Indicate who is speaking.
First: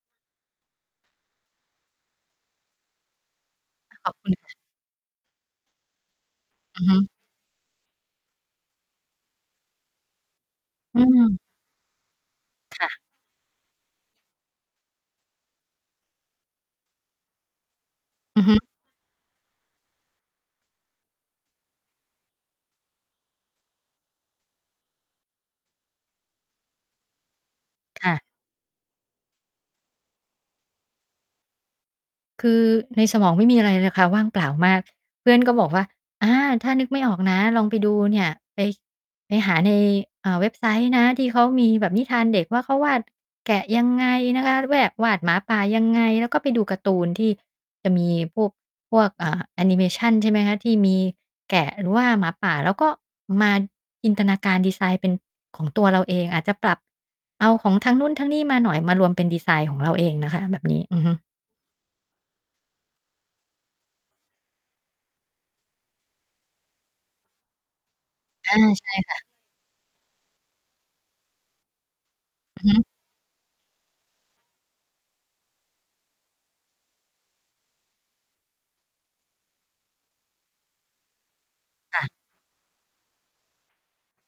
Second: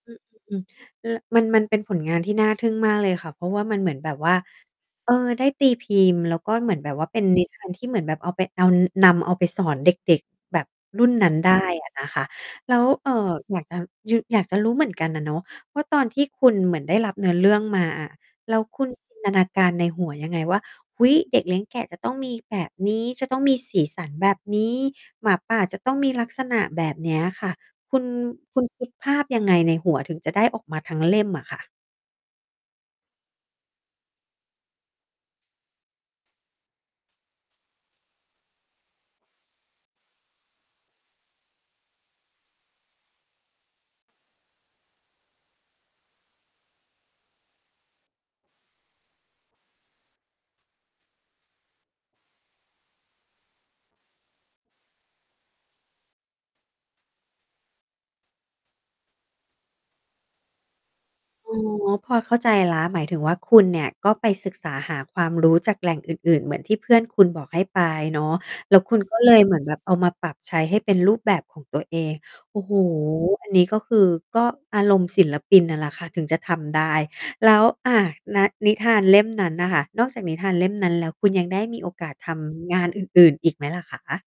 Speaker 1: อือ ล มัน มันเป็นผลงานที่น่าทึ่งมากเลยค่ะ เพราะว่ามันเหมือน
Speaker 2: ข
Speaker 1: แบ
Speaker 2: อบ
Speaker 1: บ
Speaker 2: ค
Speaker 1: ว
Speaker 2: ุ
Speaker 1: ่
Speaker 2: ณ
Speaker 1: า
Speaker 2: ค่ะ
Speaker 1: เออ ได้ตีพิมพ์ แล้วก็เหมือ
Speaker 2: อ
Speaker 1: น
Speaker 2: ือ
Speaker 1: แบ
Speaker 2: ฮ
Speaker 1: บว
Speaker 2: ึ
Speaker 1: ่าเป็น นิ ทานที่เหมือนแบบเอาไป เอา นำเอาไปสอนเด็ก ๆ แบบ
Speaker 2: อื
Speaker 1: รุ่นนั้
Speaker 2: ม
Speaker 1: น ได้ อะนะคะ แล้
Speaker 2: ค
Speaker 1: ว
Speaker 2: ่ะ
Speaker 1: เอ่อ อยากจะยือ อยากจะรู้เหมือนกันอะเนาะ ว่าตอนที่คุณเหมือนได้รับเนื้อเรื่องมาอะ
Speaker 2: อือฮ
Speaker 1: แล้ว
Speaker 2: ึ
Speaker 1: คุณ จินตนาการ ในหัวยังไงว่า เฮ้ย เด็กเลี้ยงแกะจะต้องมีแบบนี้ จะต้องมีสีสันแบบนี้ หมาป่าจะต้องมีลักษณะแบบนี้อะค่ะ คุ
Speaker 2: ค
Speaker 1: ณ
Speaker 2: ่ะ
Speaker 1: คุณคิดภาพยังไงในหัวถึงจะได้ออกมาทั้งเล่มอะค่ะ?
Speaker 2: คือในสมองไม่มีอะไรเลยนะคะ ว่างเปล่ามาก เพื่อนก็บอกว่า อา ถ้านึกไม่ออกนะ ลองไปดูเนี่ย ไป ไปหาใน อ่า เว็บไซต์นะ ที่เขามีแบบนิทานเด็ก ว่าเขาวาดแกะยังไงนะคะ แวก วาดหมาป่ายังไง แล้วก็ไปดูการ์ตูน ที่จะมีพวก พวก เอ่อ แอนิเมชัน ใช่ไหมคะ ที่มีแกะหรือว่าหมาป่า แล้วก็มาจินตนาการดิไซน์เป็นของตัวเราเอง อาจจะปรับเอาของทางนู้นทั้งนี้มาหน่อย มารวมเป็นดิไซน์ของเราเองนะคะ แบบนี้ อือฮึ
Speaker 1: อ๋อ พอเข้าใจแล้ว หมายถึงว่าคุณเนี่ย ก็ไปศึกษาหาความรู้จากแหล่งอื่น ๆ เหมือนที่เพื่อนคุณบอกให้ไปเนาะ
Speaker 2: อา
Speaker 1: แล้ว
Speaker 2: ใช
Speaker 1: ค
Speaker 2: ่
Speaker 1: ุณ
Speaker 2: ค
Speaker 1: ก
Speaker 2: ่
Speaker 1: ็
Speaker 2: ะ
Speaker 1: เลยเหมือนแบบเอามาปรับใช้ให้เป็นรูปแบบของตัวเอง โอ
Speaker 2: อื
Speaker 1: ้
Speaker 2: อ
Speaker 1: โ
Speaker 2: ฮ
Speaker 1: ฮ
Speaker 2: ึ
Speaker 1: อันนี้ก็คือ ก็อารมณ์ศิลปินน่ะแหละค่ะถึงจะทำได้ แล้ว อ่า นะ นิทานเล่มนั้นน่ะค่ะ นอกจากนิทานเล่มนั้นแล้ว คุณยังได้มีโอ
Speaker 2: ค่
Speaker 1: ก
Speaker 2: ะ
Speaker 1: าสทำงานอื่น ๆ อีกไหมล่ะคะ?